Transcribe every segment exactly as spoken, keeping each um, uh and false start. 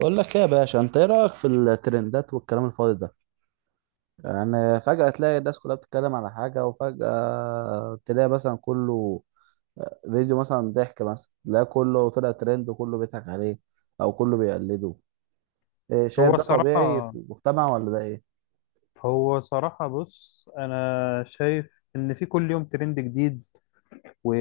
بقول لك ايه يا باشا، انت ايه رايك في الترندات والكلام الفاضي ده؟ يعني فجاه تلاقي الناس كلها بتتكلم على حاجه، وفجاه تلاقي مثلا كله آه، فيديو مثلا ضحك، مثلا لا كله طلع ترند وكله بيضحك عليه او كله بيقلده. إيه شايف هو ده طبيعي صراحة في المجتمع ولا ده ايه؟ هو صراحة بص أنا شايف إن في كل يوم ترند جديد، و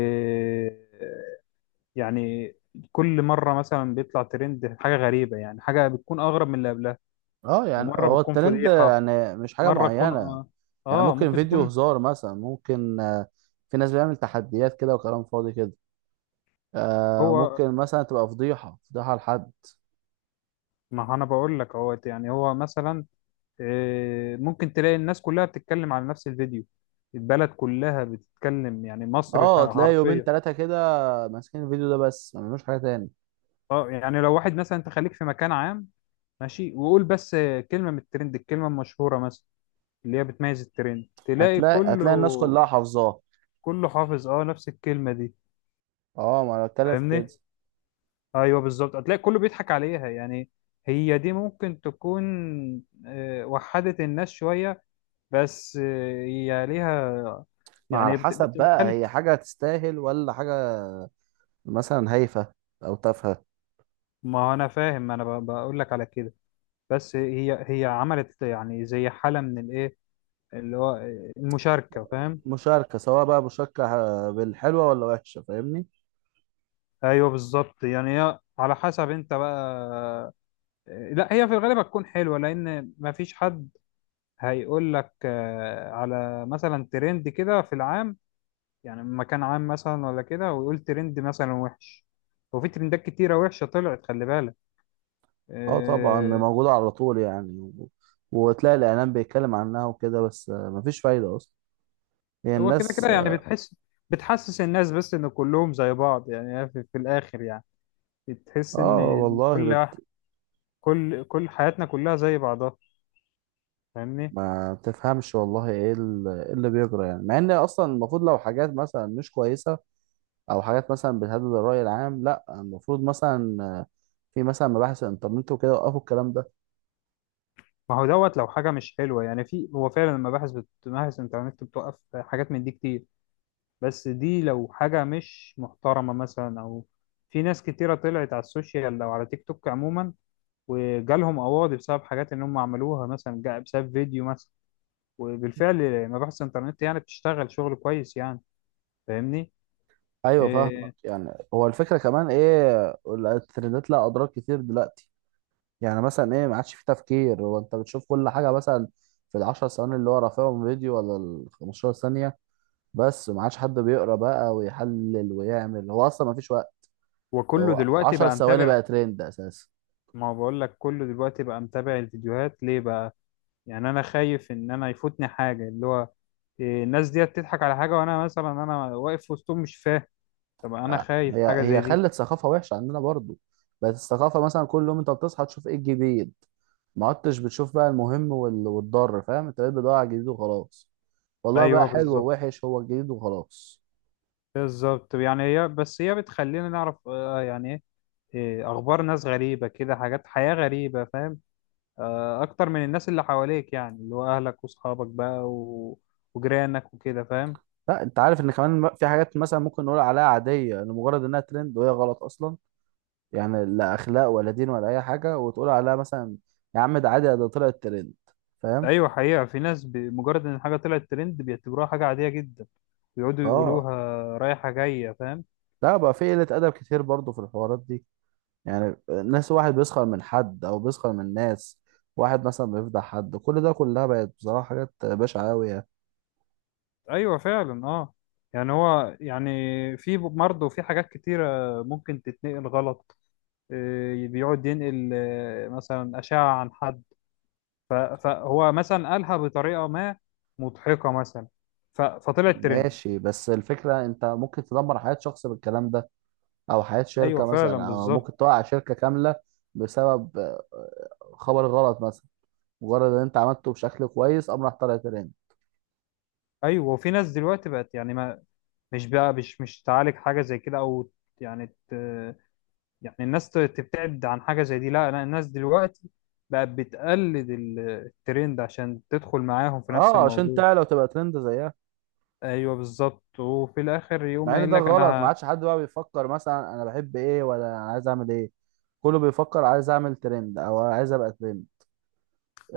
يعني كل مرة مثلا بيطلع ترند حاجة غريبة، يعني حاجة بتكون أغرب من اللي قبلها. اه يعني ومرة هو بتكون الترند فضيحة، يعني مش حاجه مرة تكون معينه. آه يعني آه، ممكن ممكن فيديو تكون. هزار مثلا، ممكن آه، في ناس بيعمل تحديات كده وكلام فاضي كده. آه، هو ممكن مثلا تبقى فضيحه فضيحه لحد. ما أنا بقول لك أهوت، يعني هو مثلا آه، ممكن تلاقي الناس كلها بتتكلم على نفس الفيديو، البلد كلها بتتكلم، يعني مصر اه تلاقي يومين حرفيا. ثلاثة كده ماسكين الفيديو ده بس ما بيعملوش حاجة تاني. اه يعني لو واحد مثلا، انت خليك في مكان عام ماشي وقول بس كلمة من الترند، الكلمة المشهورة مثلا اللي هي بتميز الترند، تلاقي هتلاقي هتلاقي كله، الناس كلها حافظاه. كله حافظ اه نفس الكلمة دي. اه ما انا بتكلم في فاهمني؟ كده. ايوه بالظبط، هتلاقي كله بيضحك عليها يعني. هي دي ممكن تكون آه، وحدت الناس شوية، بس آه، هي ليها ما على يعني بت- حسب بت- بقى، بتخلي. هي حاجة تستاهل ولا حاجة. مثلا هايفة أو تافهة. ما انا فاهم، ما انا ب- بقول لك على كده، بس هي هي عملت يعني زي حالة من الايه، اللي هو المشاركة. فاهم؟ مشاركة، سواء بقى مشاركة آه، بالحلوة ولا وحشة، فاهمني. ايوه بالظبط، يعني هي على حسب انت بقى. لا، هي في الغالب هتكون حلوه لان مفيش حد هيقول لك آه، على مثلا ترند كده في العام، يعني مكان عام مثلا ولا كده، ويقول ترند مثلا وحش. وفي ترندات كتيره وحشه طلعت، خلي بالك. اه طبعا آه، موجودة على طول، يعني و... وتلاقي الإعلام بيتكلم عنها وكده، بس آه، مفيش فايدة أصلا. هي هو كده كده الناس. يعني بتحس، بتحسس الناس بس ان كلهم زي بعض، يعني هي في, في الاخر يعني بتحس ان اه إن كل والله واحد- كل كل حياتنا كلها زي بعضها. فاهمني؟ ما تفهمش والله ايه ال- إيه اللي بيجرى يعني، مع ان اصلا المفروض لو حاجات مثلا مش كويسه، او حاجات مثلا بتهدد الراي العام، لا المفروض مثلا آه، في مثلا مباحث الانترنت وكده وقفوا الكلام ده. ما هو دوت لو حاجة مش حلوة، يعني في، هو فعلا المباحث بت- مباحث الإنترنت بتوقف حاجات من دي كتير. بس دي لو حاجة مش محترمة مثلا، أو في ناس كتيرة طلعت على السوشيال أو على تيك توك عموما وجالهم قواضي بسبب حاجات إن هم عملوها، مثلا جا- بسبب فيديو مثلا. وبالفعل مباحث الإنترنت يعني بتشتغل شغل كويس يعني. فاهمني؟ ايوه فاهمك. إيه. يعني هو الفكره كمان ايه؟ الترندات لها اضرار كتير دلوقتي. يعني مثلا ايه، ما عادش في تفكير. هو انت بتشوف كل حاجه مثلا في العشر ثواني اللي هو رافعهم فيديو، ولا ال خمستاشر ثانيه. بس ما عادش حد بيقرا بقى ويحلل ويعمل، هو اصلا ما فيش. وكله هو دلوقتي عشرة بقى ثواني متابع. بقى ترند اساسا. ما هو بقول لك كله دلوقتي بقى متابع الفيديوهات، ليه بقى؟ يعني انا خايف ان انا يفوتني حاجه، اللي هو إيه، الناس ديت تضحك على حاجه وانا مثلا انا واقف وسطهم مش فاهم. طب انا آه، خايف هي حاجه زي هي دي. خلت ثقافه وحشه عندنا برضو. بقت الثقافه مثلا كل يوم انت بتصحى تشوف ايه الجديد. ما عدتش بتشوف بقى المهم وال- والضار، فاهم؟ انت بقيت بتدور على الجديد وخلاص. والله بقى ايوه حلو بالظبط، ووحش، هو الجديد وخلاص. بالظبط. طب يعني هي، بس هي بتخلينا نعرف آه، يعني ايه، إيه، اخبار ناس غريبه كده، حاجات حياه غريبه فاهم، آه، اكتر من الناس اللي حواليك، يعني اللي هو اهلك واصحابك بقى و... وجيرانك وكده فاهم. لا انت عارف ان كمان في حاجات مثلا ممكن نقول عليها عاديه لمجرد انها ترند وهي غلط اصلا. يعني لا اخلاق ولا دين ولا اي حاجه، وتقول عليها مثلا يا عم ده عادي، ده طلعت ترند، فاهم؟ ايوه حقيقه، في ناس بمجرد ان حاجه طلعت ترند بيعتبروها حاجه عاديه جدا، بيقعدوا اه يقولوها رايحه جايه، فاهم؟ لا بقى، في قله ادب كتير برضو في الحوارات دي. يعني ناس، واحد بيسخر من حد او بيسخر من ناس، واحد مثلا بيفضح حد، كل ده كلها بقت بصراحة حاجات بشعة أوي يعني. ايوه فعلا اه. يعني هو يعني في مرض وفي حاجات كتيرة ممكن تتنقل غلط. إيه، بيقعد ينقل آه، مثلا أشعة عن حد، ف- فهو مثلا قالها بطريقة ما مضحكة مثلا، ف- فطلعت ترند. ماشي، بس الفكرة انت ممكن تدمر حياة شخص بالكلام ده، او حياة ايوه شركة فعلا مثلا، او بالظبط. ممكن توقع شركة كاملة بسبب آه، خبر غلط مثلا، مجرد ان انت عملته بشكل كويس قام راح طالع ترند. ايوه وفي ناس دلوقتي بقت يعني ما، مش بقى مش مش تعالج حاجة زي كده او يعني ت... يعني الناس ت- تبتعد عن حاجة زي دي. لا، لا، الناس دلوقتي بقت بتقلد ال- الترند عشان تدخل معاهم في نفس اه عشان الموضوع. تعلى وتبقى ترند زيها. ايوه بالظبط، وفي الاخر يقوم مع ان قايل ده لك غلط، ما انا ه- عادش حد بقى بيفكر مثلا انا بحب ايه ولا أنا عايز اعمل ايه. كله بيفكر عايز اعمل ترند او عايز ابقى ترند.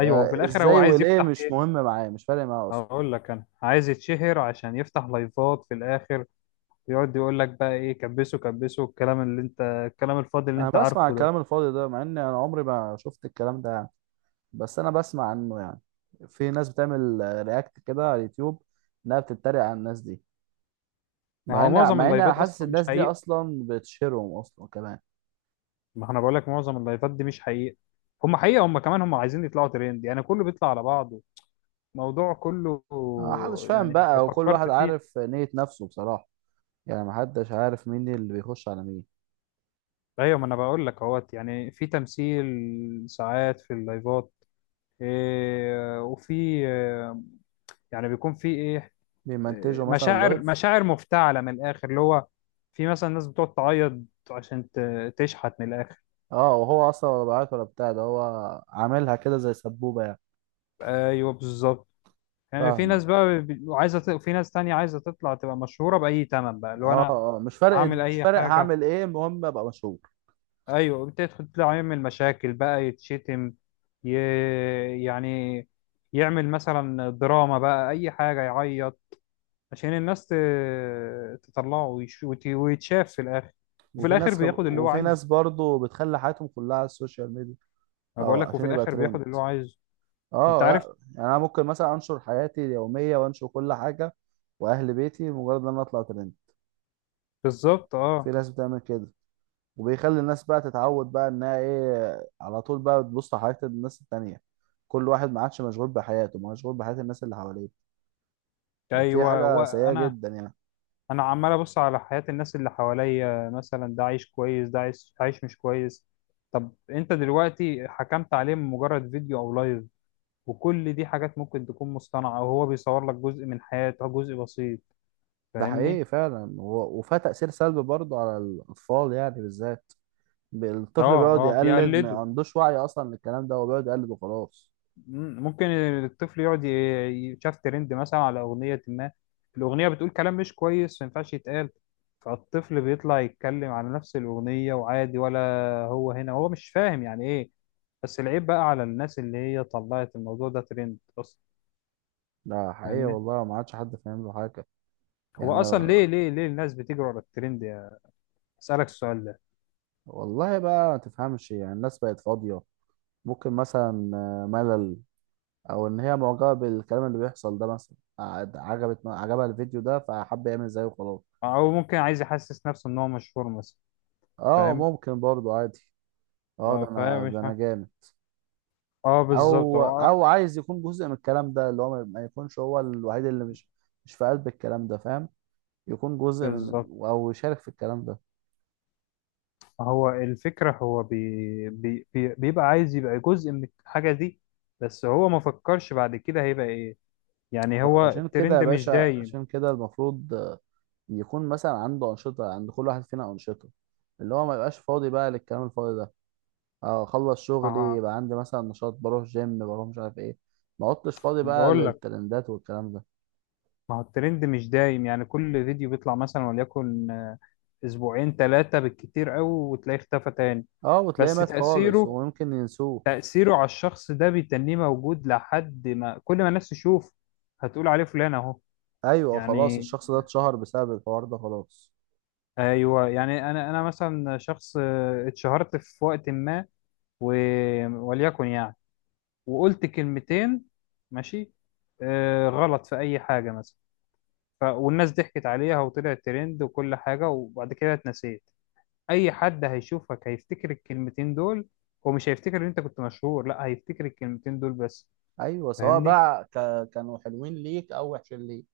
ايوه وفي الاخر هو ازاي عايز والايه يفتح مش ايه، مهم معايا، مش فارق معايا اصلا. هقول لك انا عايز يتشهر عشان يفتح لايفات في الاخر. ويقعد يقول لك بقى ايه، كبسه كبسه، الكلام اللي انت الكلام الفاضي اللي انا انت بسمع عارفه ده. الكلام الفاضي ده، مع ان انا عمري ما شفت الكلام ده يعني. بس انا بسمع عنه يعني. في ناس بتعمل آه، رياكت كده على اليوتيوب، انها بتتريق على الناس دي، ما مع هو ان معظم مع ان انا اللايفات حاسس اصلا مش الناس دي حقيقه. اصلا بتشهرهم اصلا كمان. ما انا بقول لك معظم اللايفات دي مش حقيقه. هم حقيقه، هم كمان هم عايزين يطلعوا ترند، يعني كله بيطلع على بعضه الموضوع كله. ما حدش فاهم يعني لو بقى، وكل فكرت واحد فيه. عارف نية نفسه بصراحة. يعني ما حدش عارف مين اللي بيخش على مين. ايوه ما انا بقول لك اهوت، يعني في تمثيل ساعات في اللايفات، إيه، وفي إيه، يعني بيكون في ايه، إيه، بيمنتجوا مثلا مشاعر لايف. مشاعر مفتعله من الاخر، اللي هو في مثلا ناس بتقعد تعيط عشان ت- تشحت من الاخر. اه، وهو اصلا ولا بعت ولا بتاع ده. هو عاملها كده زي سبوبة يعني. ايوه بالظبط. يعني في فاهمة. ناس بقى بي- عايزه ت- في ناس تانية عايزه تطلع تبقى مشهوره باي تمن بقى، اللي هو اه انا اه، مش فارق اعمل مش اي فارق، حاجه. هعمل ايه المهم ابقى مشهور. ايوه بتدخل تطلع يعمل مشاكل بقى يتشتم، ي... يعني يعمل مثلا دراما بقى، اي حاجه يعيط عشان الناس ت- تطلعه ويش- وت- ويتشاف في الاخر. وفي وفي الاخر ناس خب... بياخد اللي هو وفي عايزه. ناس برضو بتخلي حياتهم كلها على السوشيال ميديا. ما بقول اه لك عشان وفي يبقى الاخر ترند. بياخد اللي هو عايزه، انت اه عارف. لا يعني انا ممكن مثلا انشر حياتي اليوميه وانشر كل حاجه واهل بيتي، مجرد ان انا اطلع ترند. بالظبط في اه. ناس بتعمل كده. وبيخلي الناس بقى تتعود بقى انها ايه، على طول بقى بتبص على حياة الناس التانية. كل واحد ما عادش مشغول بحياته، مشغول بحياة الناس اللي حواليه. دي ايوه هو حاجة سيئة انا جدا يعني. انا عمال ابص على حياة الناس اللي حواليا، مثلا ده عايش كويس، ده عايش عايش مش كويس. طب انت دلوقتي حكمت عليه من مجرد فيديو او لايف، وكل دي حاجات ممكن تكون مصطنعة، وهو بيصور لك جزء من حياته، جزء بسيط. ده فاهمني؟ حقيقي فعلا، و- وفيها تأثير سلبي برضه على الأطفال يعني بالذات. ب- اه، الطفل بيقعد اه يقلد، ما بيقلده. عندوش وعي أصلا للكلام ده، هو بيقعد يقلد وخلاص. مم، ممكن الطفل يقعد ي- ي- شاف ترند مثلا على أغنية ما، الأغنية بتقول كلام مش كويس ما ينفعش يتقال، فالطفل بيطلع يتكلم على نفس الأغنية وعادي ولا. هو هنا هو مش فاهم يعني إيه. بس العيب بقى على الناس اللي هي طلعت الموضوع ده ترند أصلا. ده حقيقي فاهمني؟ والله، ما عادش حد فاهم له حاجة هو يعني. أصلا ليه ليه ليه الناس بتجري ورا الترند؟ يا أسألك السؤال ده. والله بقى ما تفهمش، يعني الناس بقت فاضية. ممكن مثلا آه، ملل، أو إن هي معجبة بالكلام اللي بيحصل ده. مثلا قعد- عجبت عجبها الفيديو ده فحب يعمل زيه وخلاص. أو ممكن عايز يحسس نفسه إن هو مشهور مثلا. اه فاهم؟ ممكن برضه عادي. اه اه ده فاهم، انا مش ده انا ها. جامد. اه بالظبط او هو آه، او عايز يكون جزء من الكلام ده، اللي هو ما ما يكونش هو الوحيد اللي مش مش في قلب الكلام ده، فاهم؟ يكون جزء من، بالظبط. او يشارك في الكلام ده. هو الفكرة، هو بي بي بي بيبقى عايز يبقى جزء من الحاجة دي. بس هو ما فكرش بعد كده هيبقى ايه، يعني هو هو عشان كده الترند يا مش باشا، دايم. عشان كده المفروض آه، يكون مثلا عنده انشطه. عند كل واحد فينا انشطه، اللي هو ما يبقاش فاضي بقى للكلام الفاضي ده. آه، اخلص شغلي، اه يبقى عندي مثلا نشاط، بروح جيم، بروح مش عارف ايه. ما عدتش فاضي انا بقى بقول لك، للترندات والكلام ده. ما هو الترند مش دايم، يعني كل فيديو بيطلع مثلا وليكن آه، اسبوعين ثلاثة بالكتير قوي وتلاقيه اختفى تاني. اه وتلاقيه بس مات خالص تأثيره ويمكن ينسوه. تأثيره على الشخص ده بيتنيه موجود لحد ما، كل ما الناس تشوف هتقول عليه فلان اهو. ايوه خلاص، يعني الشخص ده اتشهر بسبب الحوار ده خلاص. ايوه يعني انا انا مثلا شخص آه، اتشهرت في وقت ما، و... وليكن يعني، وقلت كلمتين ماشي، آه غلط في أي حاجة مثلا، ف... والناس ضحكت عليها وطلع ترند وكل حاجة، وبعد كده اتنسيت. أي حد هيشوفك هيفتكر الكلمتين دول، هو مش هيفتكر إن أنت كنت مشهور، لا هيفتكر الكلمتين دول بس. ايوه سواء فاهمني؟ بقى ك... كانوا حلوين ليك او وحشين ليك.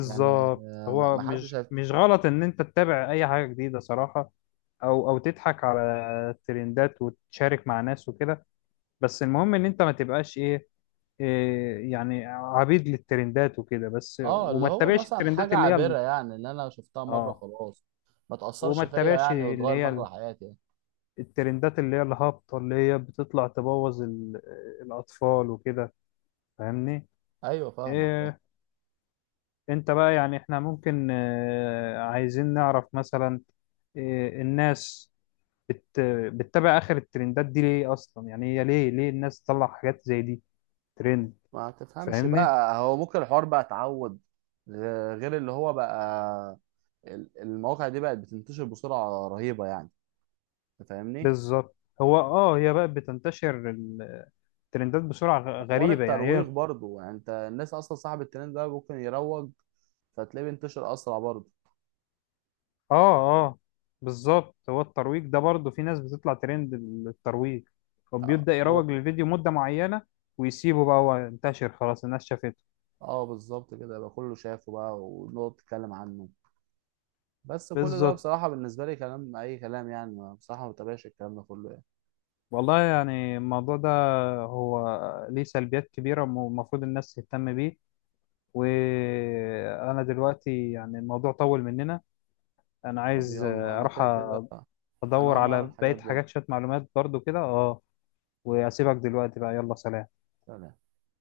يعني ما هو ما حدش مش هيف... مش غلط إن أنت تتابع أي حاجة جديدة صراحة، أو أو تضحك على الترندات وتشارك مع ناس وكده. بس المهم إن أنت ما تبقاش إيه، إيه يعني عبيد للترندات وكده بس، اه اللي وما هو تتابعش مثلا الترندات حاجه اللي هي ال- عابره يعني، اللي انا شفتها مره اه. خلاص ما تاثرش وما فيا تتابعش يعني، اللي وتغير هي مجرى ال- حياتي يعني. الترندات اللي هي الهابطة اللي هي بتطلع تبوظ ال- الأطفال وكده. فاهمني؟ ايوه فاهمك فاهم. إيه. انت بقى يعني احنا ممكن آه، عايزين نعرف مثلا إيه الناس بت... بتتابع آخر الترندات دي ليه أصلا، يعني هي ليه، ليه الناس تطلع حاجات زي دي ترند. ما تفهمش فاهمني؟ بقى. هو ممكن الحوار بقى اتعود، غ- غير اللي هو بقى ال- المواقع دي بقت بتنتشر بسرعه رهيبه يعني. أنت فاهمني. بالظبط. هو اه، هي بقى بتنتشر ترندات بسرعة غ- حوار غريبة يعني هي الترويج اه. برضو، يعني انت الناس اصلا صاحب الترند ده ممكن يروج، فتلاقيه بينتشر اسرع برضو. اه بالظبط، هو الترويج ده برضه، في ناس بتطلع ترند، الترويج، وبيبدأ هو يروج للفيديو مدة معينة ويسيبه بقى هو انتشر خلاص، الناس شافته. اه بالظبط كده، يبقى كله شافه بقى ونقعد نتكلم عنه. بس كل ده بالظبط. بصراحة بالنسبة لي كلام أي كلام يعني، ما- بصراحة ما بتابعش الكلام ده كله يعني. والله يعني الموضوع ده هو ليه سلبيات كبيرة، والمفروض الناس تهتم بيه. وأنا دلوقتي يعني الموضوع طول مننا، أنا طب عايز يلا أنا أروح كده كده أنا أدور هقوم على أعمل بقية حاجات برضه. حاجات شوية معلومات برضو كده اه. وأسيبك دلوقتي بقى، يلا سلام. سلام.